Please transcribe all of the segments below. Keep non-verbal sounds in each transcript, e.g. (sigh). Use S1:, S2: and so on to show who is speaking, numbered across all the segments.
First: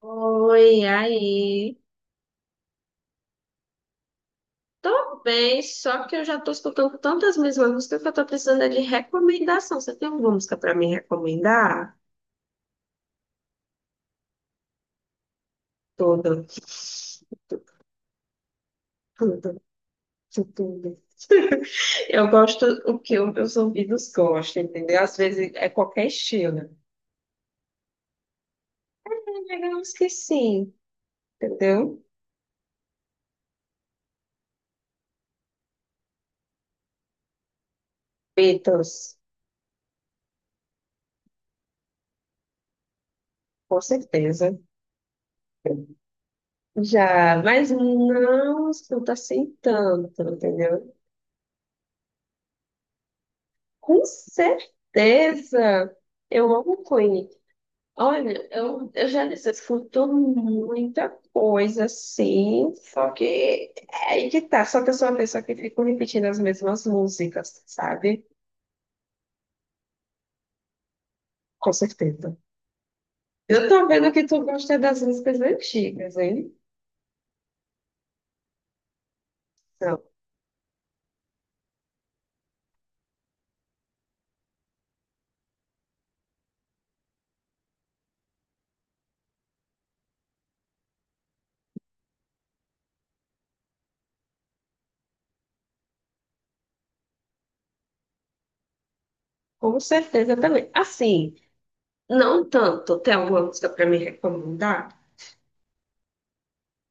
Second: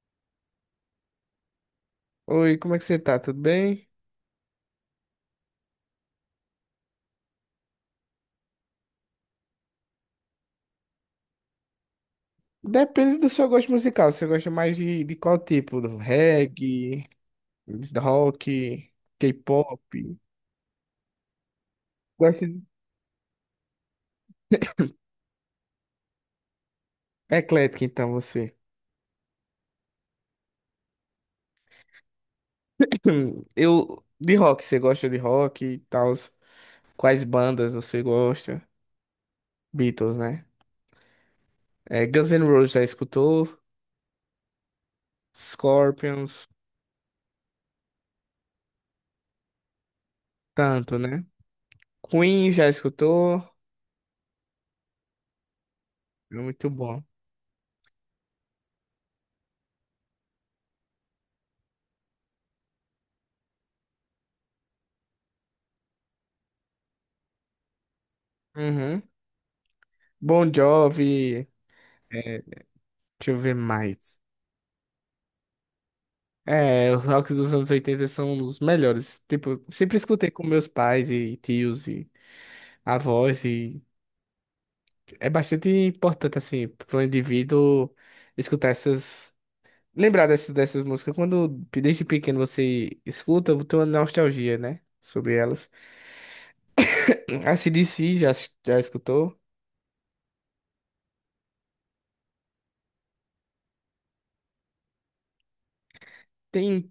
S1: Oi, aí.
S2: Oi, como é que você tá? Tudo bem?
S1: Tô bem, só que eu já tô escutando tantas mesmas músicas que eu tô precisando é de recomendação. Você tem alguma música pra me recomendar?
S2: Depende do seu gosto musical. Você gosta mais de qual tipo? Do
S1: Toda.
S2: Reggae, rock,
S1: Tudo, tudo.
S2: K-pop?
S1: Eu
S2: Gosta de...
S1: gosto o que os meus ouvidos gostam, entendeu? Às vezes é qualquer estilo.
S2: É eclético, então, você.
S1: Digamos que sim, entendeu?
S2: (clears throat) De rock, você gosta de rock e tal? Quais bandas você gosta?
S1: Beatles,
S2: Beatles, né? É, Guns N' Roses já escutou?
S1: com certeza.
S2: Scorpions,
S1: Já, mas não escuta assim tanto, entendeu?
S2: tanto, né? Queen já escutou?
S1: Com certeza.
S2: É
S1: Eu
S2: muito
S1: amo
S2: bom.
S1: Queen. Olha, eu já disse, eu escuto muita coisa assim, só que é aí que tá, só que eu sou uma pessoa que fico repetindo as mesmas músicas, sabe?
S2: Uhum. Bon Jovi,
S1: Com certeza.
S2: é, deixa eu ver
S1: Eu tô vendo
S2: mais.
S1: que tu gosta das músicas antigas, hein?
S2: É, os rocks dos anos 80 são os melhores. Tipo, sempre
S1: Não,
S2: escutei com meus pais e tios e avós e é bastante importante assim para o indivíduo escutar essas, lembrar dessas músicas. Quando desde pequeno você escuta, tem uma nostalgia, né, sobre elas. A C D C já escutou?
S1: com certeza também. Assim, não tanto. Tem alguma música pra me recomendar?
S2: Tem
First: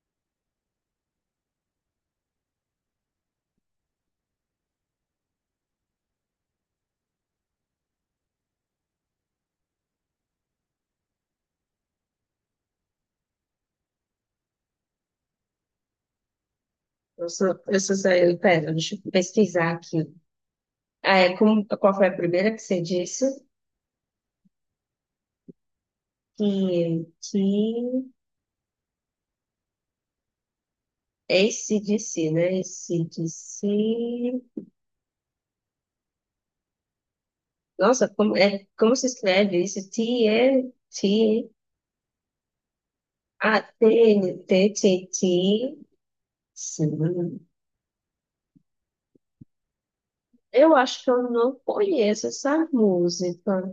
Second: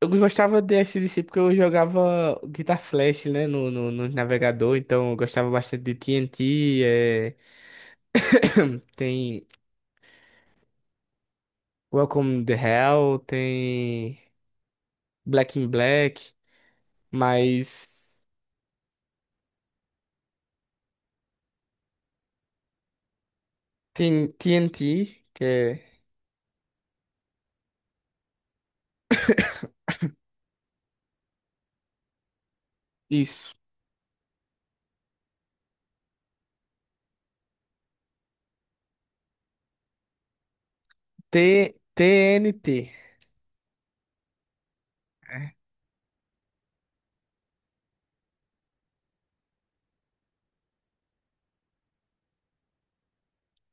S2: eu gostava de D C porque eu jogava Guitar Flash, né, no navegador, então eu gostava bastante de T TNT, (coughs) (clears throat) tem Welcome the Hell, tem Black in Black,
S1: Eu sou
S2: mas
S1: Zé, pera, deixa eu pesquisar aqui. Ah, é, como, qual foi a primeira que você disse?
S2: tem TNT, que é.
S1: Que, que... AC/DC, né?
S2: Isso.
S1: AC/DC. Nossa, como, é, como se escreve isso? T e
S2: T
S1: t,
S2: TNT.
S1: A T-N-T-T-T. Sim. Eu acho que eu não conheço essa música.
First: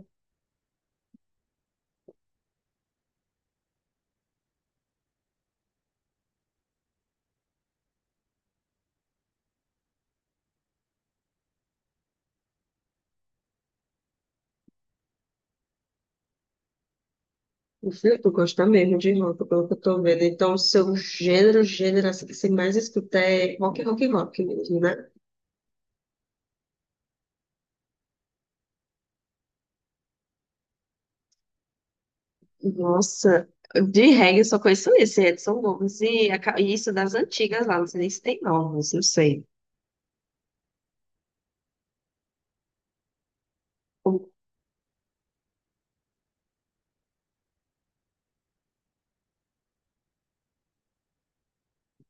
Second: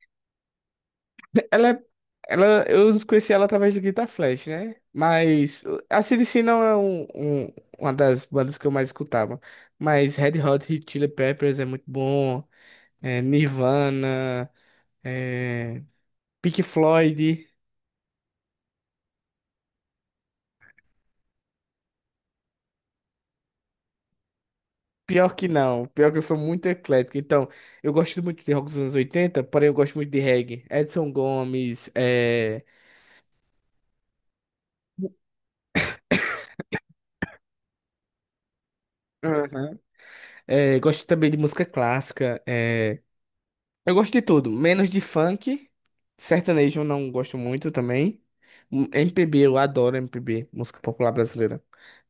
S2: Ela, é- ela, eu conheci ela através do Guitar Flash, né? Mas a CDC não é uma das bandas que eu mais escutava. Mas Red Hot Chili Peppers é muito bom, é Nirvana, é Pink Floyd.
S1: O filho, tu gosta mesmo de rock, pelo que eu tô vendo. Então, o seu gênero assim, que você mais escuta é rock mesmo, né?
S2: Pior que não. Pior que eu sou muito eclético. Então, eu gosto muito de rock dos anos 80, porém eu gosto muito de reggae. Edson Gomes,
S1: Nossa, de reggae eu só conheço esse, Edson Gomes. E a ca- e isso das antigas lá, não sei nem se tem novos, não sei.
S2: Aham. É, gosto também de música clássica. É, eu gosto de tudo, menos de funk. Sertanejo eu não gosto muito também. MPB, eu adoro MPB, música popular brasileira.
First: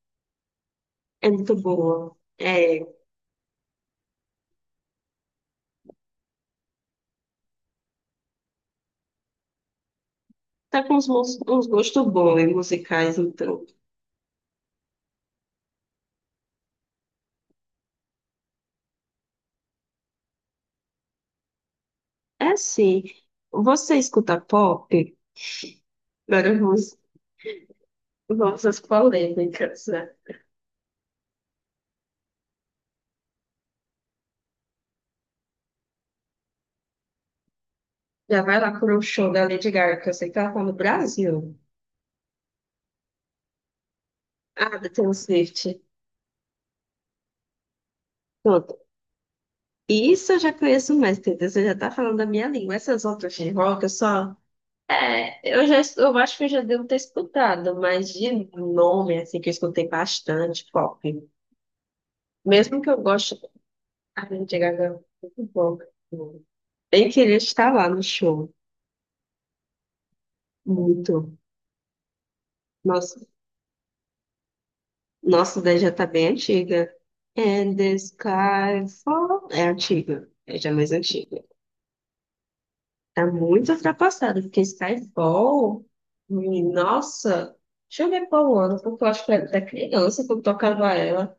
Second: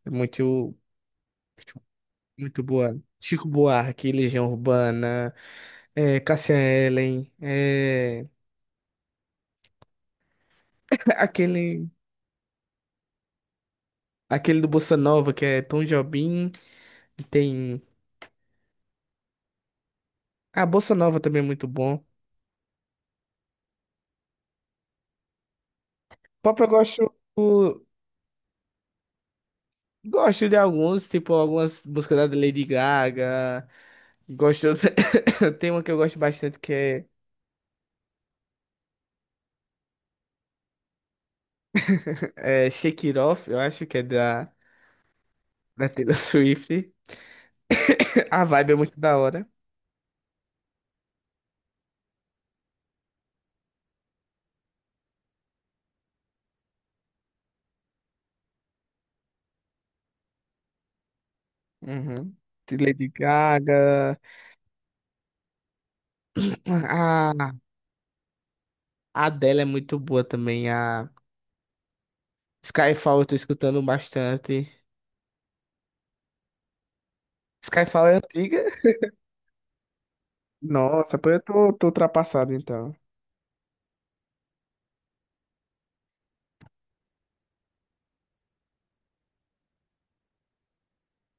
S2: É muito,
S1: É muito boa.
S2: muito
S1: É,
S2: boa. Chico Buarque, Legião Urbana, Cássia Eller,
S1: tá com uns,
S2: (laughs)
S1: mos- uns
S2: aquele,
S1: gostos bons em musicais, então.
S2: aquele do Bossa Nova que é Tom Jobim. Tem. A Bossa Nova também é muito bom.
S1: É assim, você escuta pop? Agora
S2: Pop eu
S1: vamos,
S2: gosto.
S1: vamos às polêmicas, né?
S2: Gosto de alguns, tipo algumas músicas da Lady Gaga. Gosto. (coughs) Tem uma que eu gosto bastante que é,
S1: Já vai lá para o show da Lady Gaga, que eu sei que ela tá no Brasil.
S2: é Shake It Off, eu acho que é da,
S1: Ah, da Taylor Swift.
S2: da Taylor (laughs) Swift. A vibe é
S1: Pronto.
S2: muito da hora.
S1: Isso eu já conheço mais, entendeu? Você já tá falando da minha língua. Essas outras de rock, eu só... É, eu já, eu acho que eu já devo ter escutado, mas de nome, assim, que eu escutei bastante pop.
S2: Uhum. De
S1: Mesmo que eu
S2: Lady
S1: goste.
S2: Gaga.
S1: A Lady Gaga é muito bom. Bem
S2: A,
S1: queria estar lá no show.
S2: a Adele é muito boa também. A
S1: Muito. Nossa,
S2: Skyfall eu tô escutando bastante.
S1: nossa daí já tá bem antiga. And the
S2: Skyfall é antiga?
S1: sky fall... É antiga. É já mais
S2: Nossa, pô, eu
S1: antiga.
S2: tô, tô ultrapassado então.
S1: Tá muito ultrapassada, porque Skyfall... Nossa... Deixa eu ver qual ano, porque eu acho que era da criança quando tocava ela.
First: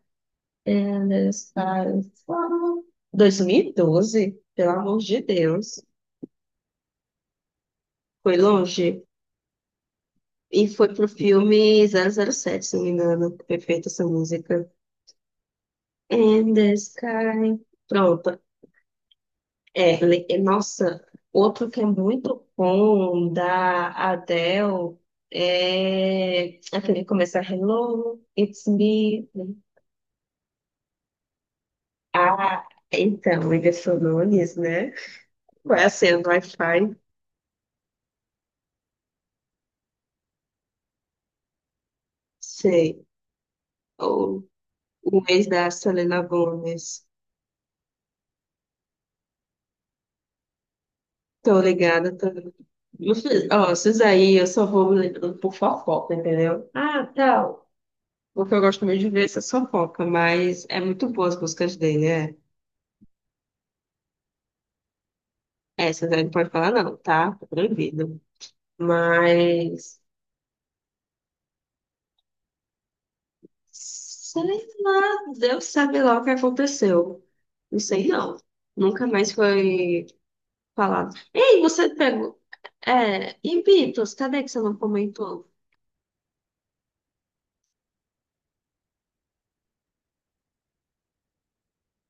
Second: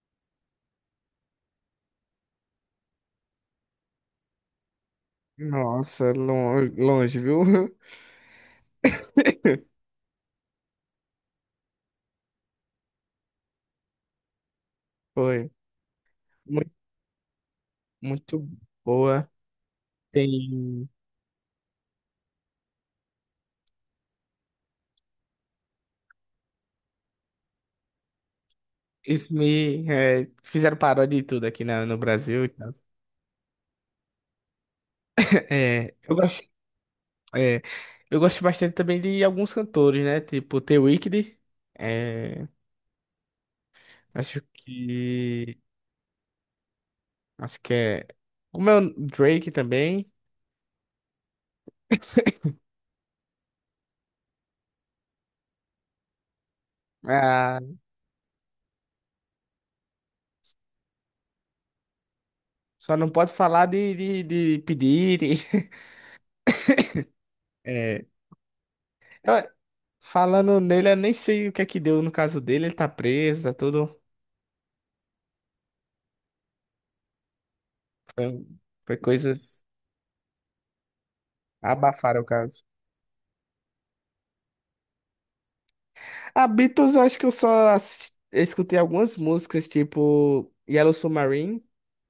S1: And the sky fall... 2012? Pelo amor de Deus.
S2: Nossa, longe, viu?
S1: Foi longe.
S2: (laughs)
S1: E foi pro filme 007, se não me engano. Perfeita essa música.
S2: Foi.
S1: And
S2: Muito,
S1: the sky. Pronto.
S2: muito boa.
S1: É, le- e,
S2: Tem.
S1: nossa, outro que é muito bom da Adele é aquele que começa Hello, it's me.
S2: Isso me. É, fizeram paródia de tudo aqui na, no Brasil e
S1: Ah,
S2: tal. (laughs)
S1: então, ele falou Nunes, né? Vai
S2: É,
S1: acendo Wi-Fi.
S2: é, eu gosto bastante também de alguns cantores, né? Tipo, The Weeknd. é,
S1: Sei.
S2: Acho
S1: O, o ex
S2: que.
S1: da Selena Gomez.
S2: Acho que é. Como é o Drake também.
S1: Tô ligada, tô. Não fiz- Ó, esses aí eu só vou lembrando por fofoca, entendeu? Ah,
S2: Ah,
S1: tal. Porque eu gosto muito de ver essa fofoca, mas é muito boa as músicas dele, é.
S2: só não pode falar de pedir. (laughs)
S1: Essas aí não pode falar, não, tá? Tá
S2: É,
S1: proibido.
S2: eu,
S1: Mas.
S2: Falando nele, eu nem sei o que é que deu no caso dele. Ele tá preso, tá tudo.
S1: Sei lá, Deus sabe lá o que aconteceu. Não sei, não.
S2: Foi, foi
S1: Nunca mais
S2: coisas.
S1: foi falado. Ei, você
S2: Abafaram o
S1: pegou.
S2: caso.
S1: É, e Beatles, cadê que você não comentou?
S2: A Beatles, eu acho que eu só escutei algumas músicas, tipo Yellow Submarine,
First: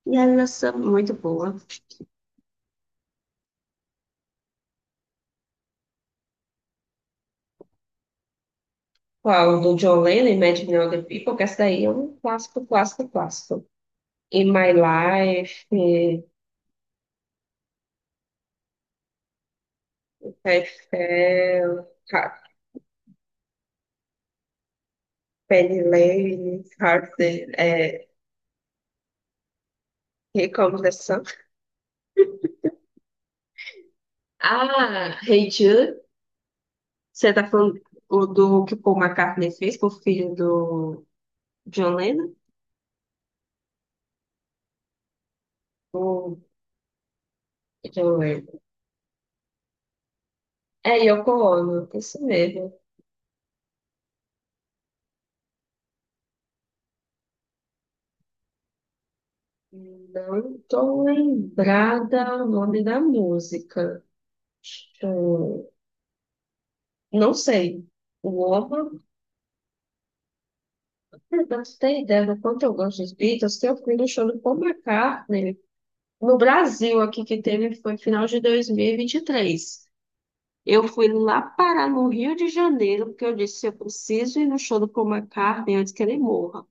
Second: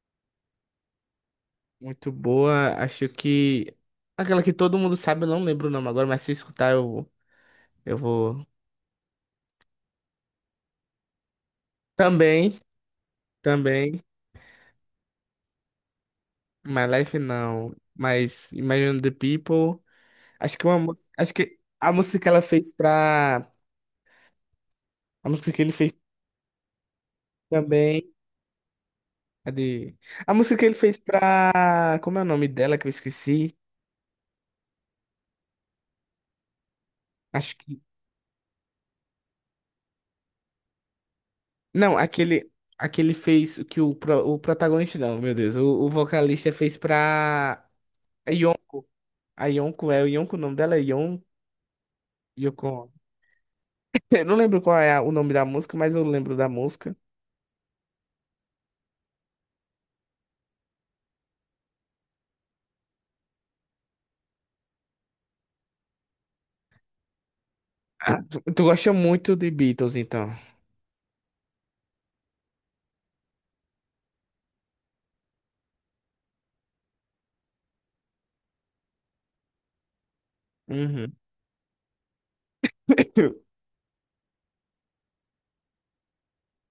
S1: E ela é muito boa.
S2: muito boa. Acho que. Aquela que todo mundo sabe, eu não lembro o nome agora, mas se eu escutar, eu vou.
S1: Qual? Do John Lennon, Imagine All the People, que essa daí é um
S2: Também,
S1: clássico.
S2: também.
S1: In My Life, eh,
S2: My Life não. Mas Imagine the People. Acho
S1: I
S2: que uma. Acho que
S1: Fell,
S2: a música que
S1: Ha-
S2: ela fez pra. A música que ele
S1: Penny
S2: fez.
S1: Lane, Heart, é,
S2: Também. Cadê? A
S1: Here
S2: música que ele
S1: Comes the
S2: fez
S1: Sun.
S2: pra. Como é o nome dela que eu esqueci?
S1: Ah, Hey Jude, você tá
S2: Acho que.
S1: falando o do que o Paul McCartney fez pro filho do John
S2: Não,
S1: Lennon?
S2: aquele. Aquele fez o que o protagonista, não, meu Deus. O
S1: O
S2: vocalista fez pra.
S1: John
S2: A
S1: Lennon.
S2: Yon... a Yonko, é o Yonko, o nome dela é
S1: É
S2: Yon...
S1: Yoko Ono, isso mesmo.
S2: Yoko. (laughs) Eu não lembro qual é o nome da música, mas eu lembro da música. (laughs)
S1: Não tô lembrada o nome da música. Deixa eu. Não sei.
S2: Ah, tu,
S1: O
S2: tu gosta
S1: Orban,
S2: muito de Beatles, então.
S1: pra você ter ideia do quanto eu gosto dos Beatles, eu fui no show do Paul McCartney no Brasil, aqui que teve foi final de 2023. Eu fui
S2: Uhum.
S1: lá parar no Rio de Janeiro, porque eu
S2: (laughs)
S1: disse, eu preciso ir no show do Paul McCartney antes que ele morra.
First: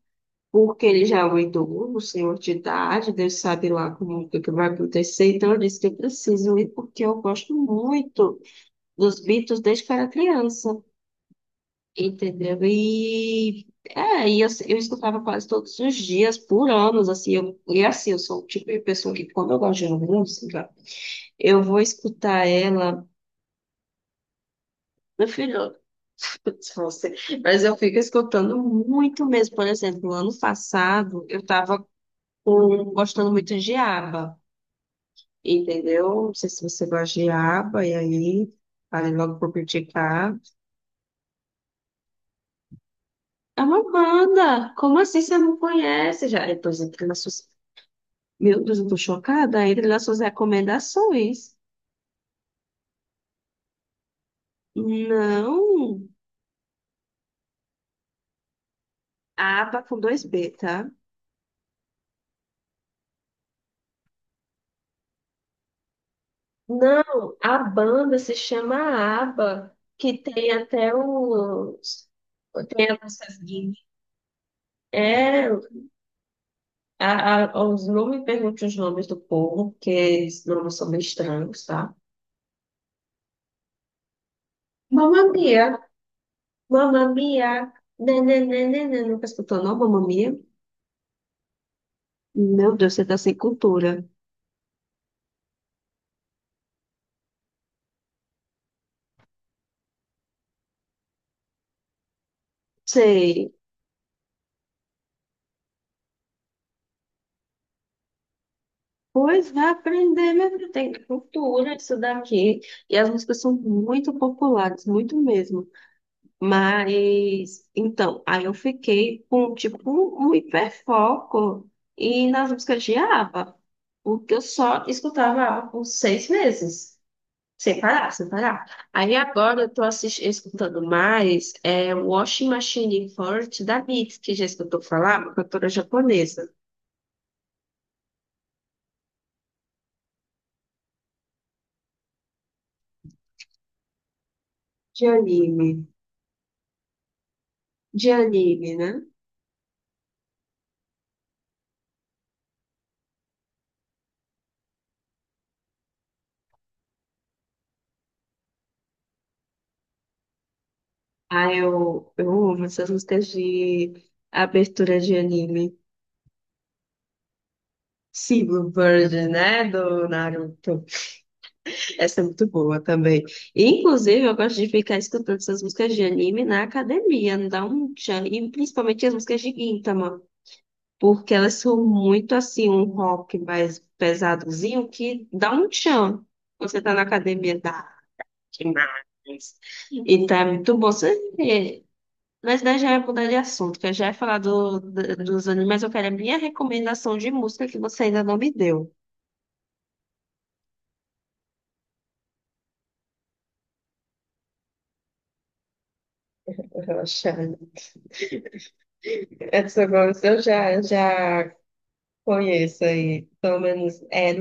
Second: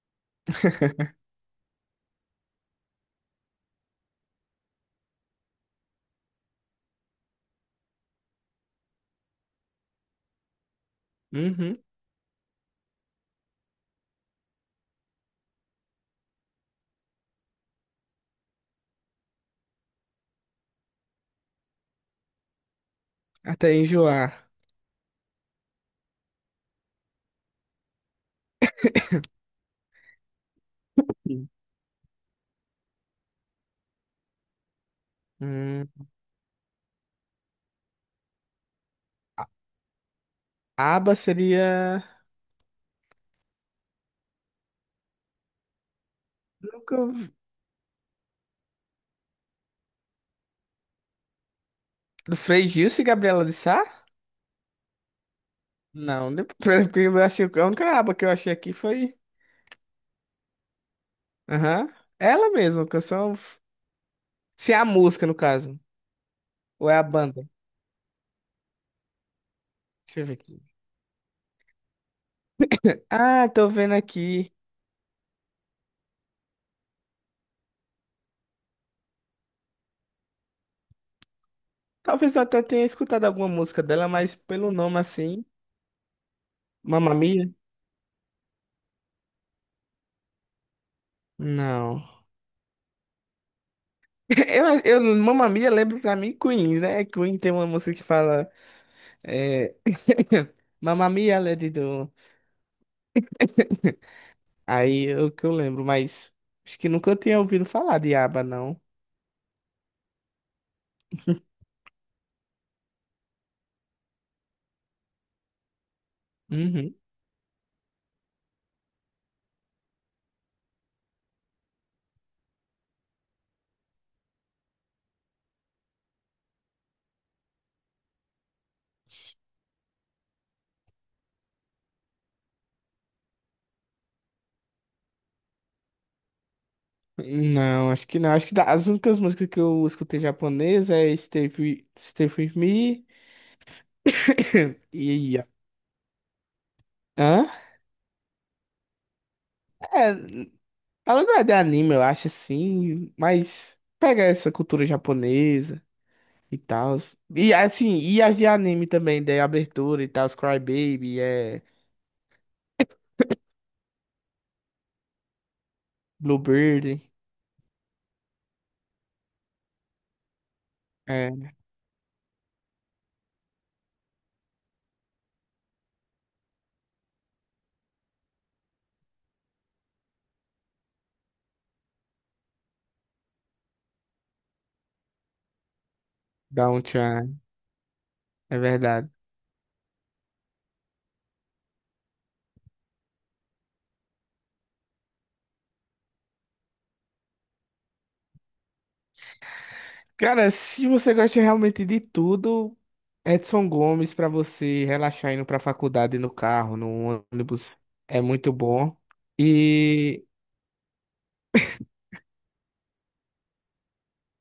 S1: Porque ele já é um idoso, um senhor de idade, Deus sabe lá como o que que vai acontecer. Então eu disse que eu preciso ir, porque eu gosto muito dos Beatles desde que eu era criança.
S2: Uhum.
S1: Entendeu? E eu escutava quase todos os dias, por anos, assim, eu, e assim, eu sou o tipo de pessoa que, quando eu gosto de uma música, eu vou escutar ela,
S2: Até enjoar.
S1: meu filho, (laughs) se fosse, mas eu fico escutando muito mesmo. Por exemplo, ano passado, eu
S2: Sim.
S1: tava gostando muito de ABBA,
S2: Hum.
S1: entendeu? Não sei se você gosta de ABBA, e aí, falei logo
S2: A-
S1: por criticar,
S2: ABBA seria.
S1: é uma banda, como assim você não conhece? Já, depois
S2: Nunca...
S1: entra na sua.
S2: ouvi.
S1: Meu Deus, eu tô chocada. Entre nas suas recomendações.
S2: Do Frei Gilson e Gabriela de Sá?
S1: Não.
S2: Não, depois, (laughs) porque eu achei, a única aba que eu achei aqui foi.
S1: Aba com dois B, tá?
S2: Aham. Ela mesma, canção. Se é a música, no caso. Ou é a
S1: Não,
S2: banda.
S1: a banda se chama ABBA, que
S2: Deixa eu ver
S1: tem
S2: aqui.
S1: até os. Tem a nossa
S2: Ah, tô
S1: gig.
S2: vendo aqui.
S1: É, os, não me pergunte os nomes do povo, porque esses nomes são meio estranhos, tá?
S2: Talvez eu até tenha escutado alguma música dela, mas pelo nome
S1: Mamma
S2: assim.
S1: Mia, Mamma
S2: Mamma Mia?
S1: Mia, nananana, nunca escutou, não? Mamma Mia?
S2: Não.
S1: Meu Deus, você tá sem cultura.
S2: (laughs) Mamma Mia lembra pra mim Queen, né? Queen tem uma música que fala. É... (laughs) Mamma Mia, Lady Do.
S1: Sei.
S2: (laughs) Aí é o que eu lembro, mas acho que nunca eu tinha ouvido falar de aba, não.
S1: Pois vai aprender, mesmo tem cultura isso daqui. E as músicas são muito populares, muito mesmo.
S2: Uhum.
S1: Mas, então, aí eu fiquei com, tipo, um hiperfoco e nas músicas de ABBA, porque eu só escutava ABBA por 6 meses, sem parar. Aí agora eu tô assistindo, escutando mais é, Washing Machine Forte da Mitski, que já escutou falar, uma cantora japonesa
S2: Não, acho que não. Acho que as únicas músicas que eu escutei japonesa é Stay With, Stay Free With Me (coughs)
S1: de
S2: e...
S1: anime,
S2: Hã?
S1: de anime, né?
S2: É, ela não é de anime, eu acho, assim, mas pega essa cultura japonesa e tal. E, assim, e as de anime também, de abertura e tal, Cry Baby,
S1: Ah,
S2: é
S1: eu amo essas músicas de abertura de anime.
S2: Bluebird,
S1: Silver Bird, né? Do Naruto.
S2: é
S1: Essa é muito boa também. E, inclusive, eu gosto de ficar escutando essas músicas de anime na academia, não dá um tchan. E principalmente as músicas de Gintama, porque elas são muito assim, um rock mais pesadozinho que dá um tchan. Você
S2: Down
S1: tá na
S2: Chan,
S1: academia, dá
S2: é
S1: demais.
S2: verdade.
S1: Então é muito bom. Você. Mas daí já é mudar de assunto, que eu já ia falar do, do- dos animes, mas eu quero a minha recomendação de música que você ainda não me deu.
S2: Cara, se você gosta realmente de tudo, Edson Gomes pra você relaxar indo pra faculdade no carro, no
S1: Relaxando.
S2: ônibus, é muito bom.
S1: Essa voz
S2: E
S1: eu já conheço aí. Pelo menos é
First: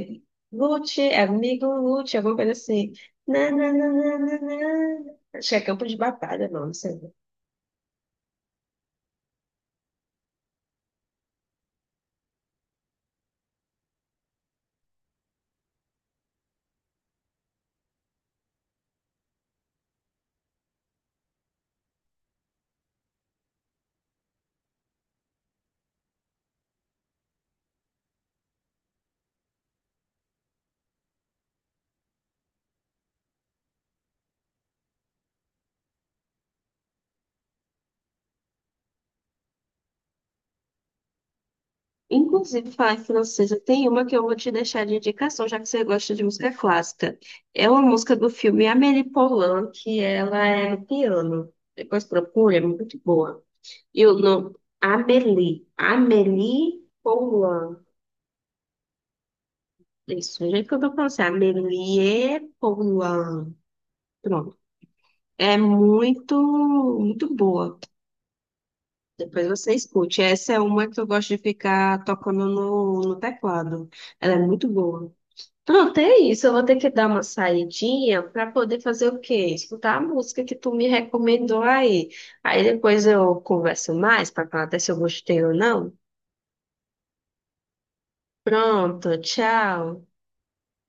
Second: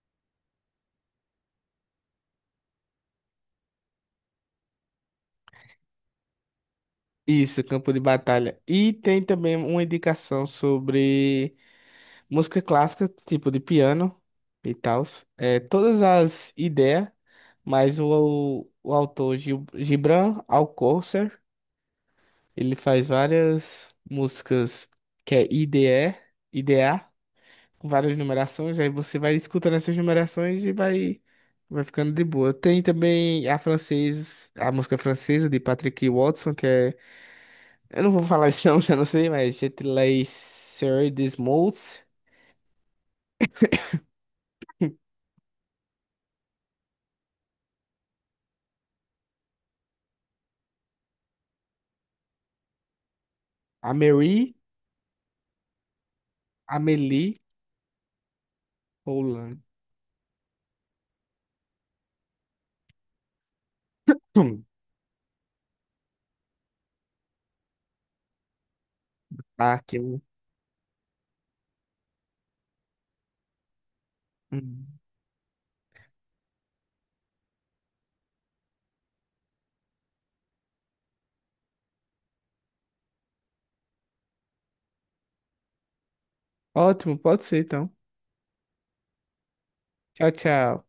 S1: Lute, é amigo Lute, alguma coisa assim. Na. Acho que é Campo de Batalha, não, não sei.
S2: isso, campo de batalha. E tem também uma indicação sobre música clássica, tipo de piano e tal. É, todas as ideias, mas o autor Gibran Alcocer, ele faz várias músicas que é IDE, IDA. Com várias numerações, aí você vai escutando essas numerações e vai ficando de boa. Tem também a francesa, a música francesa de Patrick Watson, que é. Eu não vou falar isso não, (laughs) que eu não sei, mas Je te laisserai des mots,
S1: Inclusive, falar em francesa, tem uma que eu vou te deixar de indicação, já que você gosta de música clássica. É uma música do filme Amélie Poulain, que ela é no piano. Depois procura, é muito boa. E o nome,
S2: Amélie,
S1: Amélie. Amélie
S2: Amélie
S1: Poulain.
S2: Poulain.
S1: Isso, o jeito que eu tô falando, assim, Amélie Poulain. Pronto.
S2: Hum,
S1: É muito, muito boa. Depois você
S2: Tá.
S1: escute. Essa é uma que eu gosto de ficar tocando no, no teclado. Ela é muito
S2: Hum.
S1: boa. Pronto, é isso. Eu vou ter que dar uma saidinha para poder fazer o quê? Escutar a música que tu me recomendou aí. Aí depois eu converso mais para falar até se eu gostei ou não.
S2: Ótimo, pode ser então.
S1: Pronto, tchau.
S2: Tchau, tchau.